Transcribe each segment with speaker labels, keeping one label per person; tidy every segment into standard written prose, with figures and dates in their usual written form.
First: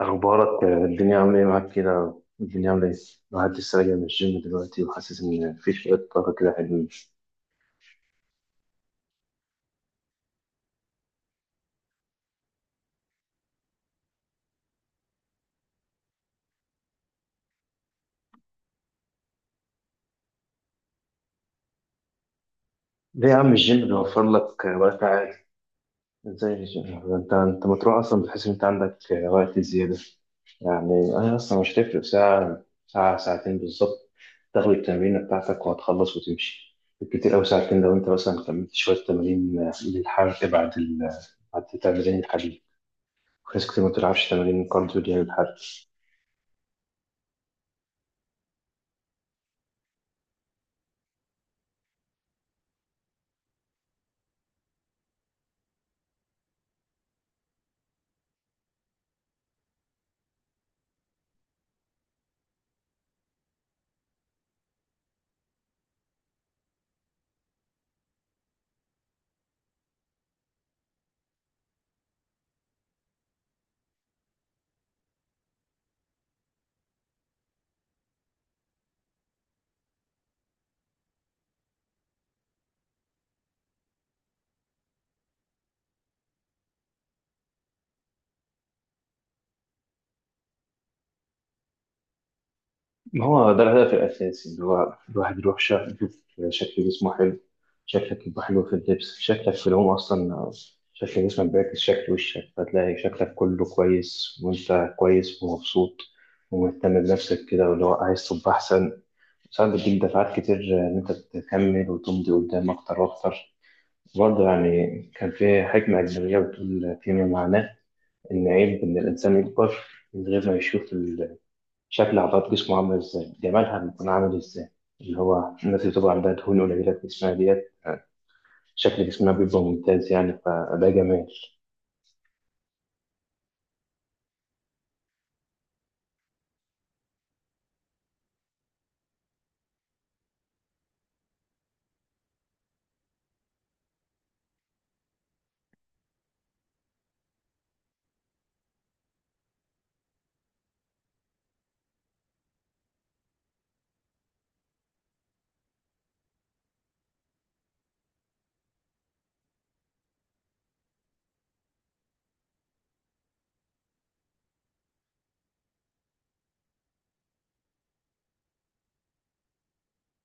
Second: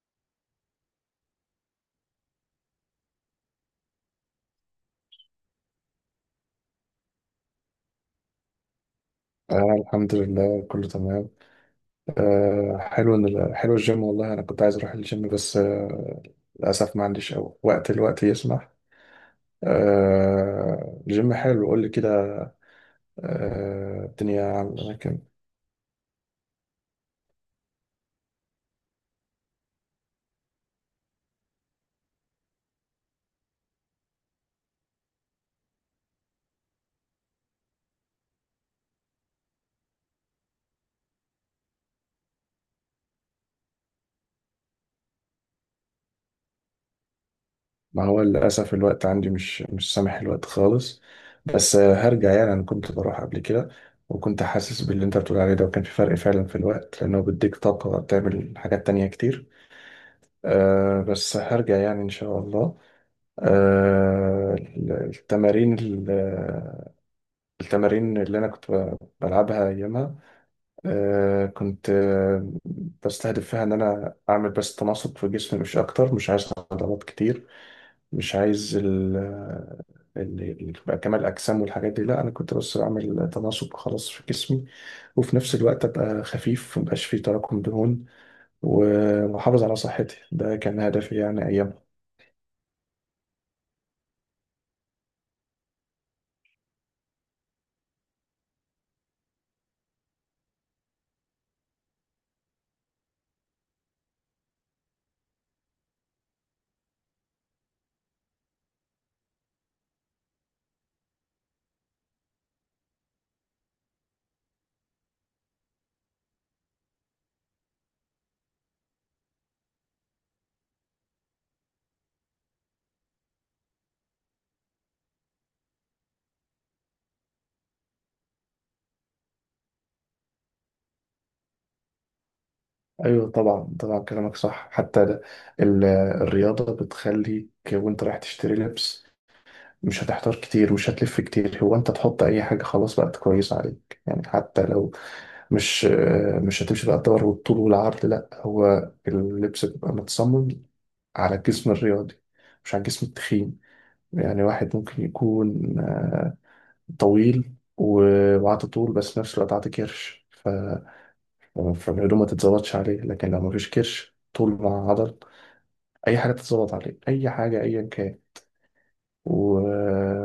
Speaker 1: أخبارك الدنيا عاملة إيه معاك كده؟ الدنيا عاملة إيه؟ الواحد لسه راجع من الجيم دلوقتي وحاسس إن في شوية طاقة كده حلوين.
Speaker 2: آه، الحمد لله كله تمام. آه، حلو إن حلو الجيم. والله أنا كنت عايز أروح الجيم بس آه، للأسف ما عنديش أو وقت، الوقت يسمح. آه، الجيم حلو، قول لي كده.
Speaker 1: ليه يا عم الجيم
Speaker 2: آه،
Speaker 1: بيوفر
Speaker 2: الدنيا
Speaker 1: لك
Speaker 2: عاملة
Speaker 1: وقت
Speaker 2: كام.
Speaker 1: عادي؟ إزاي الجيم؟ أنت ما تروح أصلا بتحس إن أنت عندك وقت زيادة. يعني أنا أصلا مش هتفرق ساعة ساعة ساعتين بالظبط، تاخد التمرينة بتاعتك وهتخلص وتمشي. بالكتير أوي ساعتين لو أنت مثلا كملت شوية تمارين للحرق بعد تمارين الحديد. في ناس كتير ما بتلعبش تمارين كارديو دي للحرق.
Speaker 2: ما هو للأسف الوقت عندي مش سامح، الوقت خالص. بس آه، هرجع يعني. أنا كنت بروح قبل كده، وكنت حاسس باللي أنت بتقول عليه ده، وكان في فرق فعلا في الوقت لأنه بيديك طاقة تعمل حاجات تانية كتير. آه، بس هرجع يعني إن شاء الله. آه، التمارين ال- التمارين اللي انا كنت بلعبها ايامها، كنت بستهدف فيها ان انا اعمل بس تناسق في جسمي، مش اكتر. مش عايز عضلات كتير، مش عايز يبقى كمال الاجسام والحاجات دي. لا، انا كنت بس بعمل تناسق خلاص في جسمي، وفي نفس الوقت ابقى خفيف، مبقاش فيه تراكم دهون، واحافظ على صحتي. ده كان هدفي يعني ايام.
Speaker 1: ما هو ده الهدف الأساسي اللي هو الواحد يروح يشوف شكل جسمه حلو، شكلك يبقى حلو في اللبس، شكلك في العموم أصلا شكل جسمك بيعكس شكل وشك، فتلاقي شكلك كله كويس وأنت كويس ومبسوط ومهتم بنفسك كده، واللي هو عايز تبقى أحسن. ساعات بتديك دفعات كتير إن أنت تكمل وتمضي قدام أكتر وأكتر. برضه يعني كان في حكمة أجنبية بتقول فيما معناه إن عيب إن الإنسان يكبر من غير ما يشوف شكل عضلات جسمه عاملة ازاي، جمالها بيكون عامل ازاي. اللي هو الناس اللي بتبقى عندها دهون قليلة في جسمها ديت شكل جسمها بيبقى ممتاز، يعني فده جمال.
Speaker 2: ايوه طبعا طبعا، كلامك صح. حتى ال- الرياضه بتخليك وانت رايح تشتري لبس مش هتحتار كتير، مش هتلف كتير. هو انت تحط اي حاجه خلاص بقت كويسه عليك، يعني حتى لو مش هتمشي بقى الدور والطول والعرض. لا، هو اللبس بيبقى متصمم على الجسم الرياضي، مش على الجسم التخين. يعني واحد ممكن يكون طويل وعاطي طول، بس في نفس الوقت عاطي كرش، ف... فالهدوم ما تتظبطش عليه. لكن لو مفيش كرش، طول مع عضل، اي حاجه تتظبط عليه، اي حاجه ايا كان. و...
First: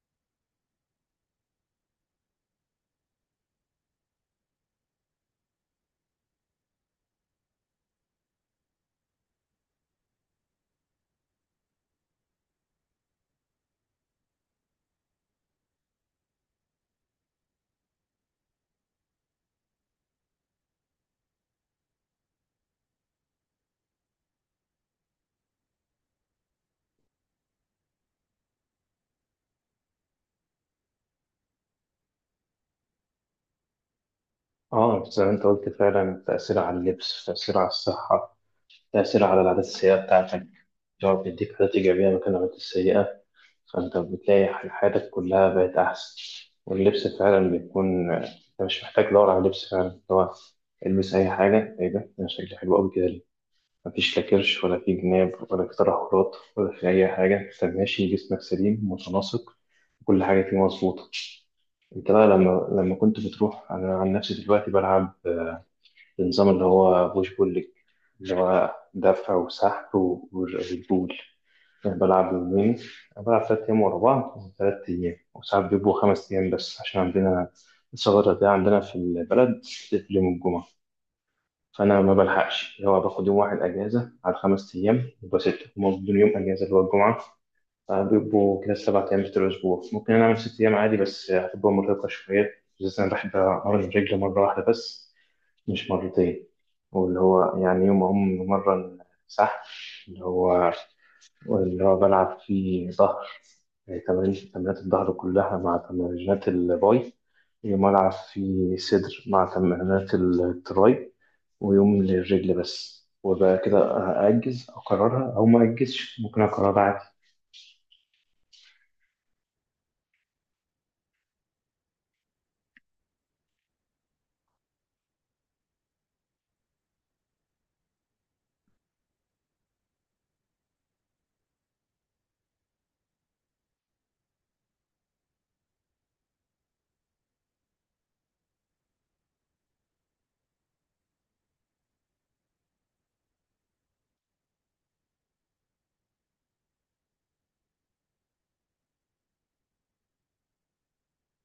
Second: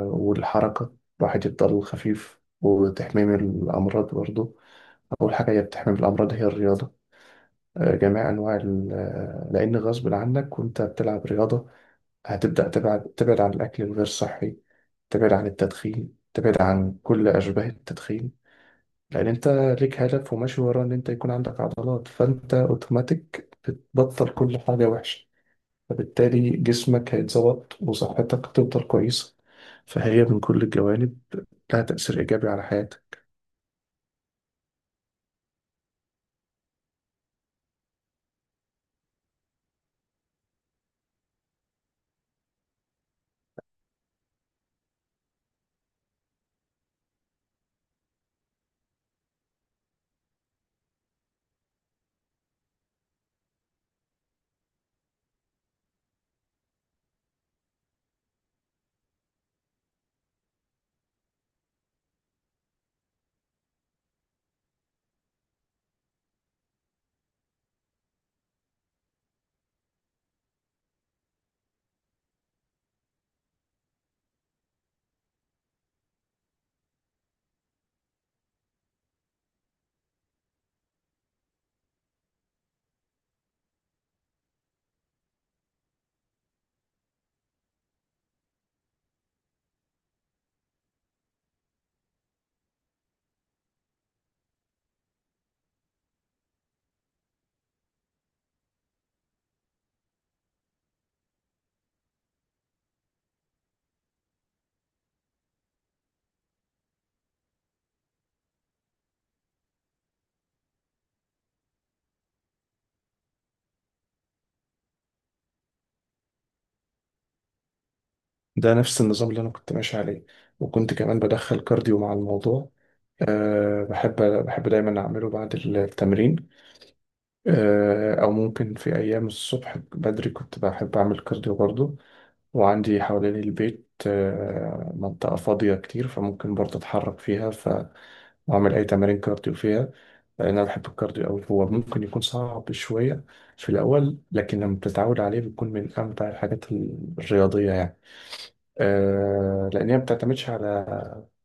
Speaker 2: والحركه، الواحد يفضل خفيف، وتحميم الامراض برضه. اول حاجه هي بتحمي من الامراض هي الرياضه. جميع انواع لان غصب عنك وانت بتلعب رياضه هتبدا تبعد عن الاكل الغير صحي، تبعد عن التدخين، تبعد عن كل اشباه التدخين. لان انت ليك هدف وماشي وراه، ان انت يكون عندك عضلات. فانت اوتوماتيك بتبطل كل حاجه وحشه، فبالتالي جسمك هيتظبط، وصحتك هتفضل كويسة. فهي من كل الجوانب لها تأثير إيجابي على حياتك.
Speaker 1: اه زي ما انت قلت فعلا، تأثير على اللبس، تأثير على الصحة، تأثير على العادات السيئة بتاعتك. لو بيديك عادات إيجابية مكان العادات السيئة فأنت بتلاقي حياتك كلها بقت أحسن. واللبس فعلا بيكون أنت مش محتاج تدور على لبس، فعلا هو البس أي حاجة، إيه ده أنا شكلي حلو أوي كده، مفيش لا كرش ولا في جناب ولا في تدهورات ولا في أي حاجة، أنت ماشي جسمك سليم متناسق، كل حاجة فيه مظبوطة. أنت بقى لما كنت بتروح، أنا عن نفسي دلوقتي بلعب النظام اللي هو بوش بول ليج، اللي هو دفع وسحب والبول. أنا بلعب يومين، أنا بلعب 3 أيام ورا بعض، 3 أيام وساعات بيبقوا 5 أيام، بس عشان عندنا الثغرة دي عندنا في البلد بتقفل يوم الجمعة. فانا ما بلحقش، اللي هو باخد يوم واحد اجازه على 5 ايام يبقى سته، هما بدون يوم اجازه اللي هو الجمعه فبيبقوا كده 7 ايام في الاسبوع. ممكن انا اعمل 6 ايام عادي بس هتبقى مرهقه شويه، بالذات انا بحب امرن الرجل مره واحده بس مش مرتين. واللي هو يعني يوم أقوم مرة سحب، اللي هو بلعب فيه ظهر، يعني تمرينات الظهر كلها مع تمرينات الباي، يوم ألعب فيه صدر مع تمرينات التراي، ويوم للرجل بس، وبقى كده أأجز أقررها أو ما أجزش، ممكن أقررها.
Speaker 2: ده نفس النظام اللي أنا كنت ماشي عليه، وكنت كمان بدخل كارديو مع الموضوع. أه، بحب دايما أعمله بعد التمرين. أه، أو ممكن في أيام الصبح بدري كنت بحب أعمل كارديو برضه. وعندي حوالين البيت أه، منطقة فاضية كتير، فممكن برضه أتحرك فيها، ف أعمل أي تمارين كارديو فيها. لأن أنا بحب الكارديو أوي. هو ممكن يكون صعب شوية في الأول، لكن لما بتتعود عليه بيكون من أمتع الحاجات الرياضية يعني. آه، لأن هي ما بتعتمدش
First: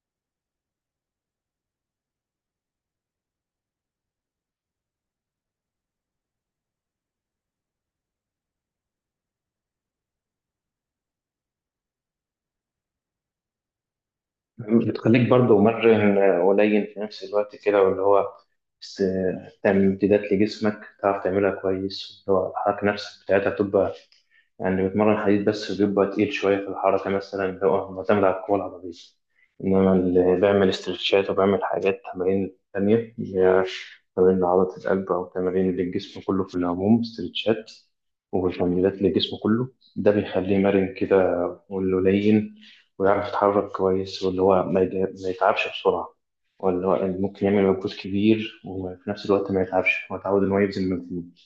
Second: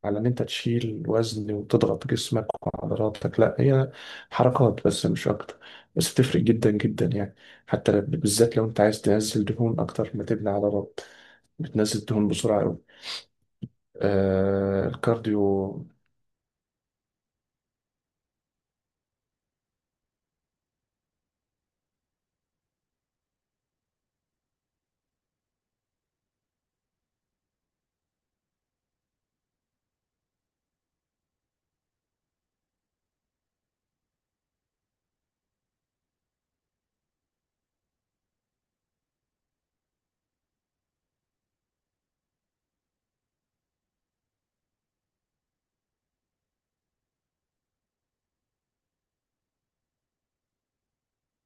Speaker 2: على إن أنت تشيل وزن وتضغط جسمك وعضلاتك. لا، هي حركات بس، مش أكتر. بس بتفرق جدا جدا يعني. بالذات لو أنت عايز تنزل دهون أكتر ما تبني عضلات، بتنزل دهون بسرعة أوي، آه،
Speaker 1: بتخليك برضه
Speaker 2: الكارديو.
Speaker 1: مرن، قليل في نفس الوقت كده، واللي هو بس تعمل امتدادات لجسمك تعرف تعملها كويس، اللي هو الحركة نفسك بتاعتها تبقى يعني بتمرن حديد بس بيبقى تقيل شوية في الحركة مثلا، اللي هو معتمد على القوة العضلية. إنما اللي بيعمل استرتشات وبيعمل حاجات تمارين تانية، اللي هي تمارين لعضلة القلب أو تمارين للجسم كله في العموم، استرتشات وتمرينات للجسم كله، ده بيخليه مرن كده ولين، ويعرف يتحرك كويس، واللي هو ما يتعبش بسرعة، واللي هو ممكن يعمل مجهود كبير وفي نفس الوقت ما يتعبش، هو اتعود إن هو يبذل مجهود.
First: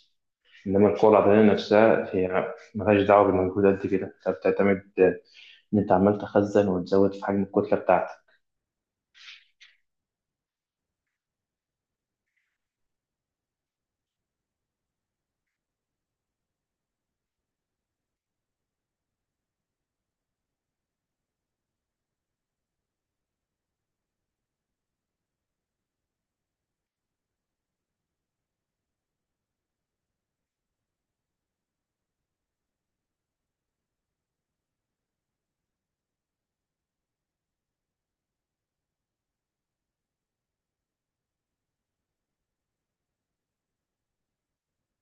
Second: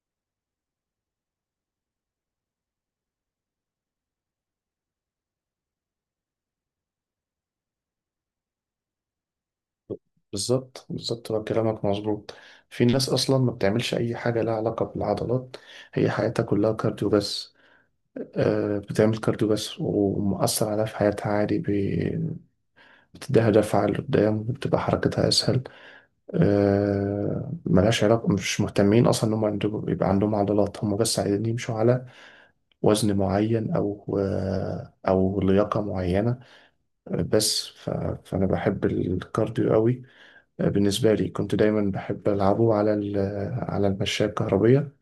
Speaker 1: إنما القوة البدنية نفسها هي ملهاش دعوة بالمجهود قد كده، أنت بتعتمد إن أنت عمال تخزن وتزود في حجم الكتلة بتاعتك.
Speaker 2: بالظبط بالظبط، هو كلامك مظبوط. في ناس اصلا ما بتعملش اي حاجه لها علاقه بالعضلات، هي حياتها كلها كارديو بس. آه، بتعمل كارديو بس، ومؤثر عليها في حياتها عادي. بتديها دفعه لقدام، بتبقى حركتها اسهل. آه، ملهاش علاقه، مش مهتمين اصلا ان هم عندهم يبقى عندهم عضلات، هم بس عايزين يمشوا على وزن معين او آه، او لياقه معينه. آه، بس ف... فانا بحب الكارديو قوي. بالنسبة لي كنت دايما بحب ألعبه على على المشاية الكهربية.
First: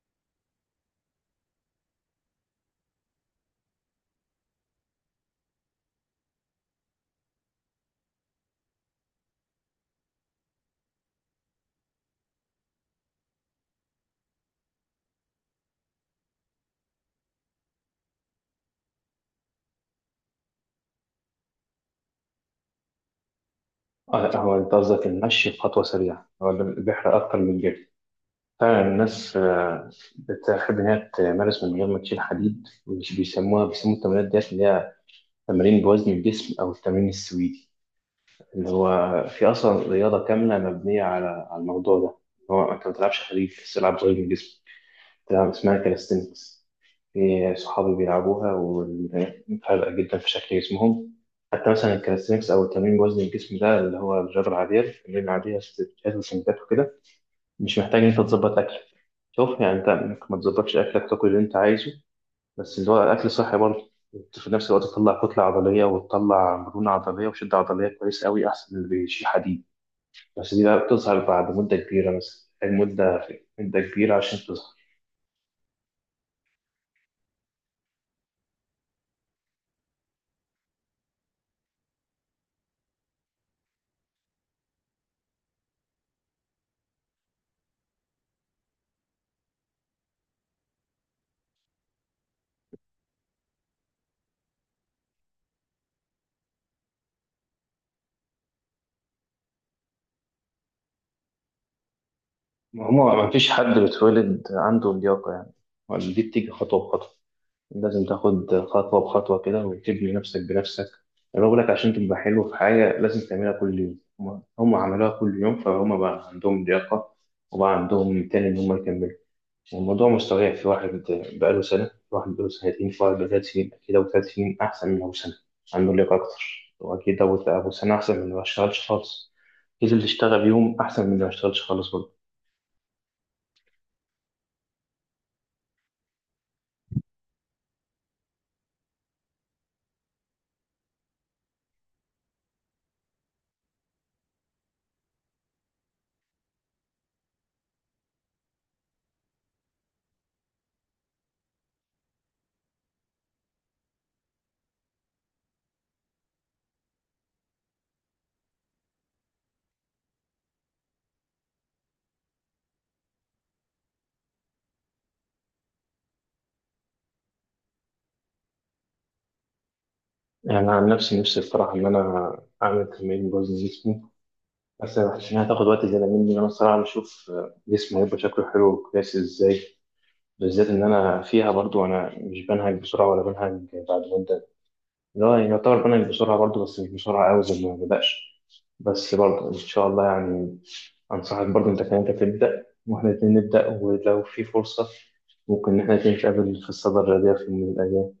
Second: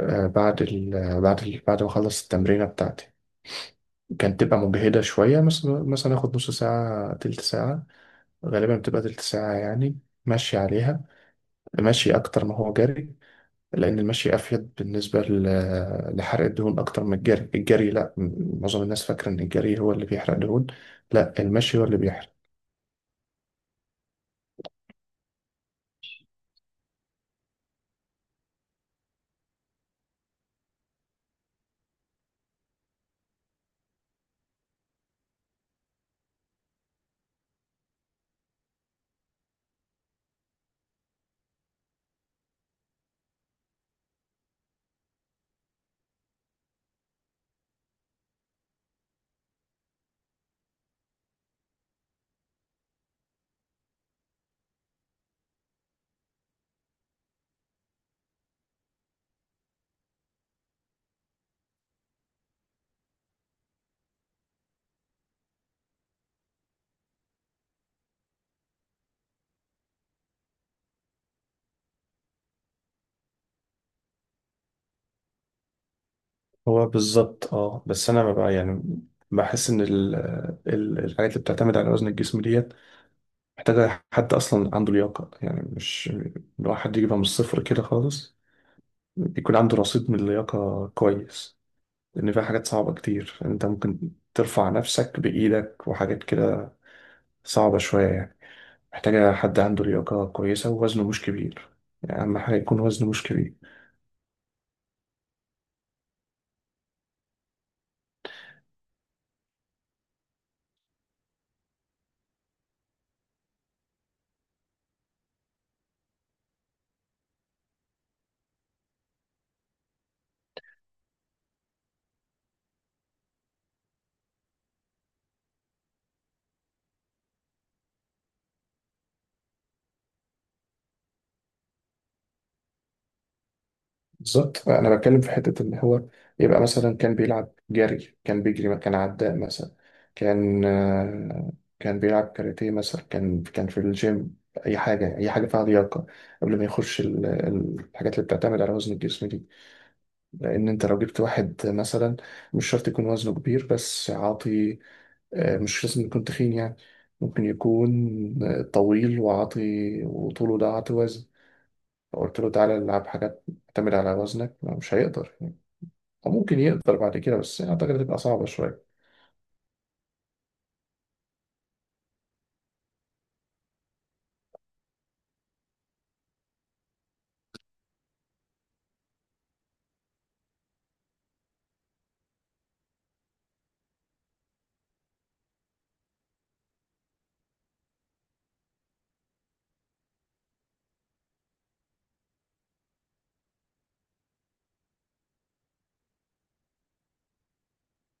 Speaker 2: آه، بعد ما أخلص التمرينة بتاعتي، كانت تبقى مجهدة شوية. مثلا آخد نص ساعة، تلت ساعة، غالبا بتبقى تلت ساعة يعني، مشي عليها، مشي أكتر ما هو جري. لأن المشي أفيد بالنسبة لحرق الدهون أكتر من الجري. الجري لأ، معظم الناس فاكرة إن الجري هو اللي بيحرق دهون. لأ، المشي هو اللي بيحرق.
Speaker 1: آه لا هو أنت قصدك المشي بخطوة سريعة، هو ده اللي بيحرق أكتر من الجري. فعلا الناس بتحب إن هي تمارس من غير ما تشيل حديد، مش بيسموا التمرينات ديت اللي هي تمارين بوزن الجسم أو التمرين السويدي. اللي هو في اصلا رياضه كامله مبنيه على الموضوع ده، هو انت ما بتلعبش حديد بس تلعب غير من جسمك، بتلعب اسمها كاليستينكس. في صحابي بيلعبوها وفارقه جدا في شكل جسمهم. حتى مثلا الكاليستينكس او التمرين بوزن الجسم ده اللي هو الرياضه العاديه، التمرين العاديه ستات وسنتات وكده، مش محتاج ان انت تظبط اكلك. شوف يعني انت ممكن ما تظبطش اكلك، تاكل اللي انت عايزه بس اللي هو اكل صحي برضه، في نفس الوقت تطلع كتله عضليه وتطلع مرونه عضليه وشده عضليه كويس قوي، احسن من اللي بيشيل حديد. بس دي بقى بتظهر بعد مدة كبيرة، مثلا مدة كبيرة عشان تظهر.
Speaker 2: هو بالظبط، اه. بس انا ببقى يعني بحس ان ال ال الحاجات اللي بتعتمد على وزن الجسم ديت محتاجه حد اصلا عنده لياقه، يعني مش الواحد يجيبها من الصفر كده خالص، يكون عنده رصيد من اللياقه كويس. لان فيها حاجات صعبه كتير، يعني انت ممكن ترفع نفسك بايدك وحاجات كده، صعبه شويه يعني. محتاجه حد عنده لياقه كويسه ووزنه مش كبير، يعني اهم حاجه يكون
Speaker 1: ما
Speaker 2: وزنه
Speaker 1: هما
Speaker 2: مش
Speaker 1: ما فيش
Speaker 2: كبير.
Speaker 1: حد بيتولد عنده اللياقة يعني، ولا دي بتيجي خطوة بخطوة، لازم تاخد خطوة بخطوة كده وتبني نفسك بنفسك. أنا بقول لك عشان تبقى حلو في حاجة لازم تعملها كل يوم، هم عملوها كل يوم فهم بقى عندهم لياقة، وبقى عندهم تاني إن هم يكملوا. والموضوع مستويع في واحد بقاله سنة، في واحد بقاله سنتين، في واحد بقاله 3 سنين، أكيد أبو 3 سنين أحسن من أبو سنة، عنده لياقة أكتر، وأكيد أبو سنة أحسن من اللي ما اشتغلش خالص، أكيد اللي اشتغل يوم أحسن من اللي ما اشتغلش خالص برضه.
Speaker 2: بالظبط، انا بتكلم في حته اللي هو يبقى مثلا كان بيلعب جري، كان بيجري، كان عداء مثلا، كان آه، كان بيلعب كاراتيه مثلا، كان في الجيم، اي حاجه، اي حاجه فيها لياقه، قبل ما يخش الحاجات اللي بتعتمد على وزن الجسم دي. لان انت لو جبت واحد مثلا، مش شرط يكون وزنه كبير بس عاطي، آه، مش لازم يكون تخين يعني، ممكن يكون آه، طويل وعاطي، وطوله ده عاطي وزن. فقلت له تعالى العب حاجات تعتمد على وزنك، مش هيقدر. أو ممكن يقدر بعد كده، بس أعتقد هتبقى صعبة شوية.
Speaker 1: يعني أنا عن نفسي بصراحة إن أنا أعمل تمرين بوزن جسمي، بس ما حسيتش انها تاخد وقت زياده مني، انا الصراحه بشوف جسمي هيبقى شكله حلو وكويس ازاي، بالذات ان انا فيها برضو. انا مش بنهج بسرعه ولا بنهج بعد مده، لا يعني يعتبر بنهج بسرعه برضو بس مش بسرعه قوي زي ما بدأش. بس برضو ان شاء الله يعني انصحك برضو انت كمان، انت تبدا واحنا الاتنين نبدا، ولو في فرصه ممكن ان احنا الاتنين نتقابل في الصدى الرياضيه في يوم من الايام.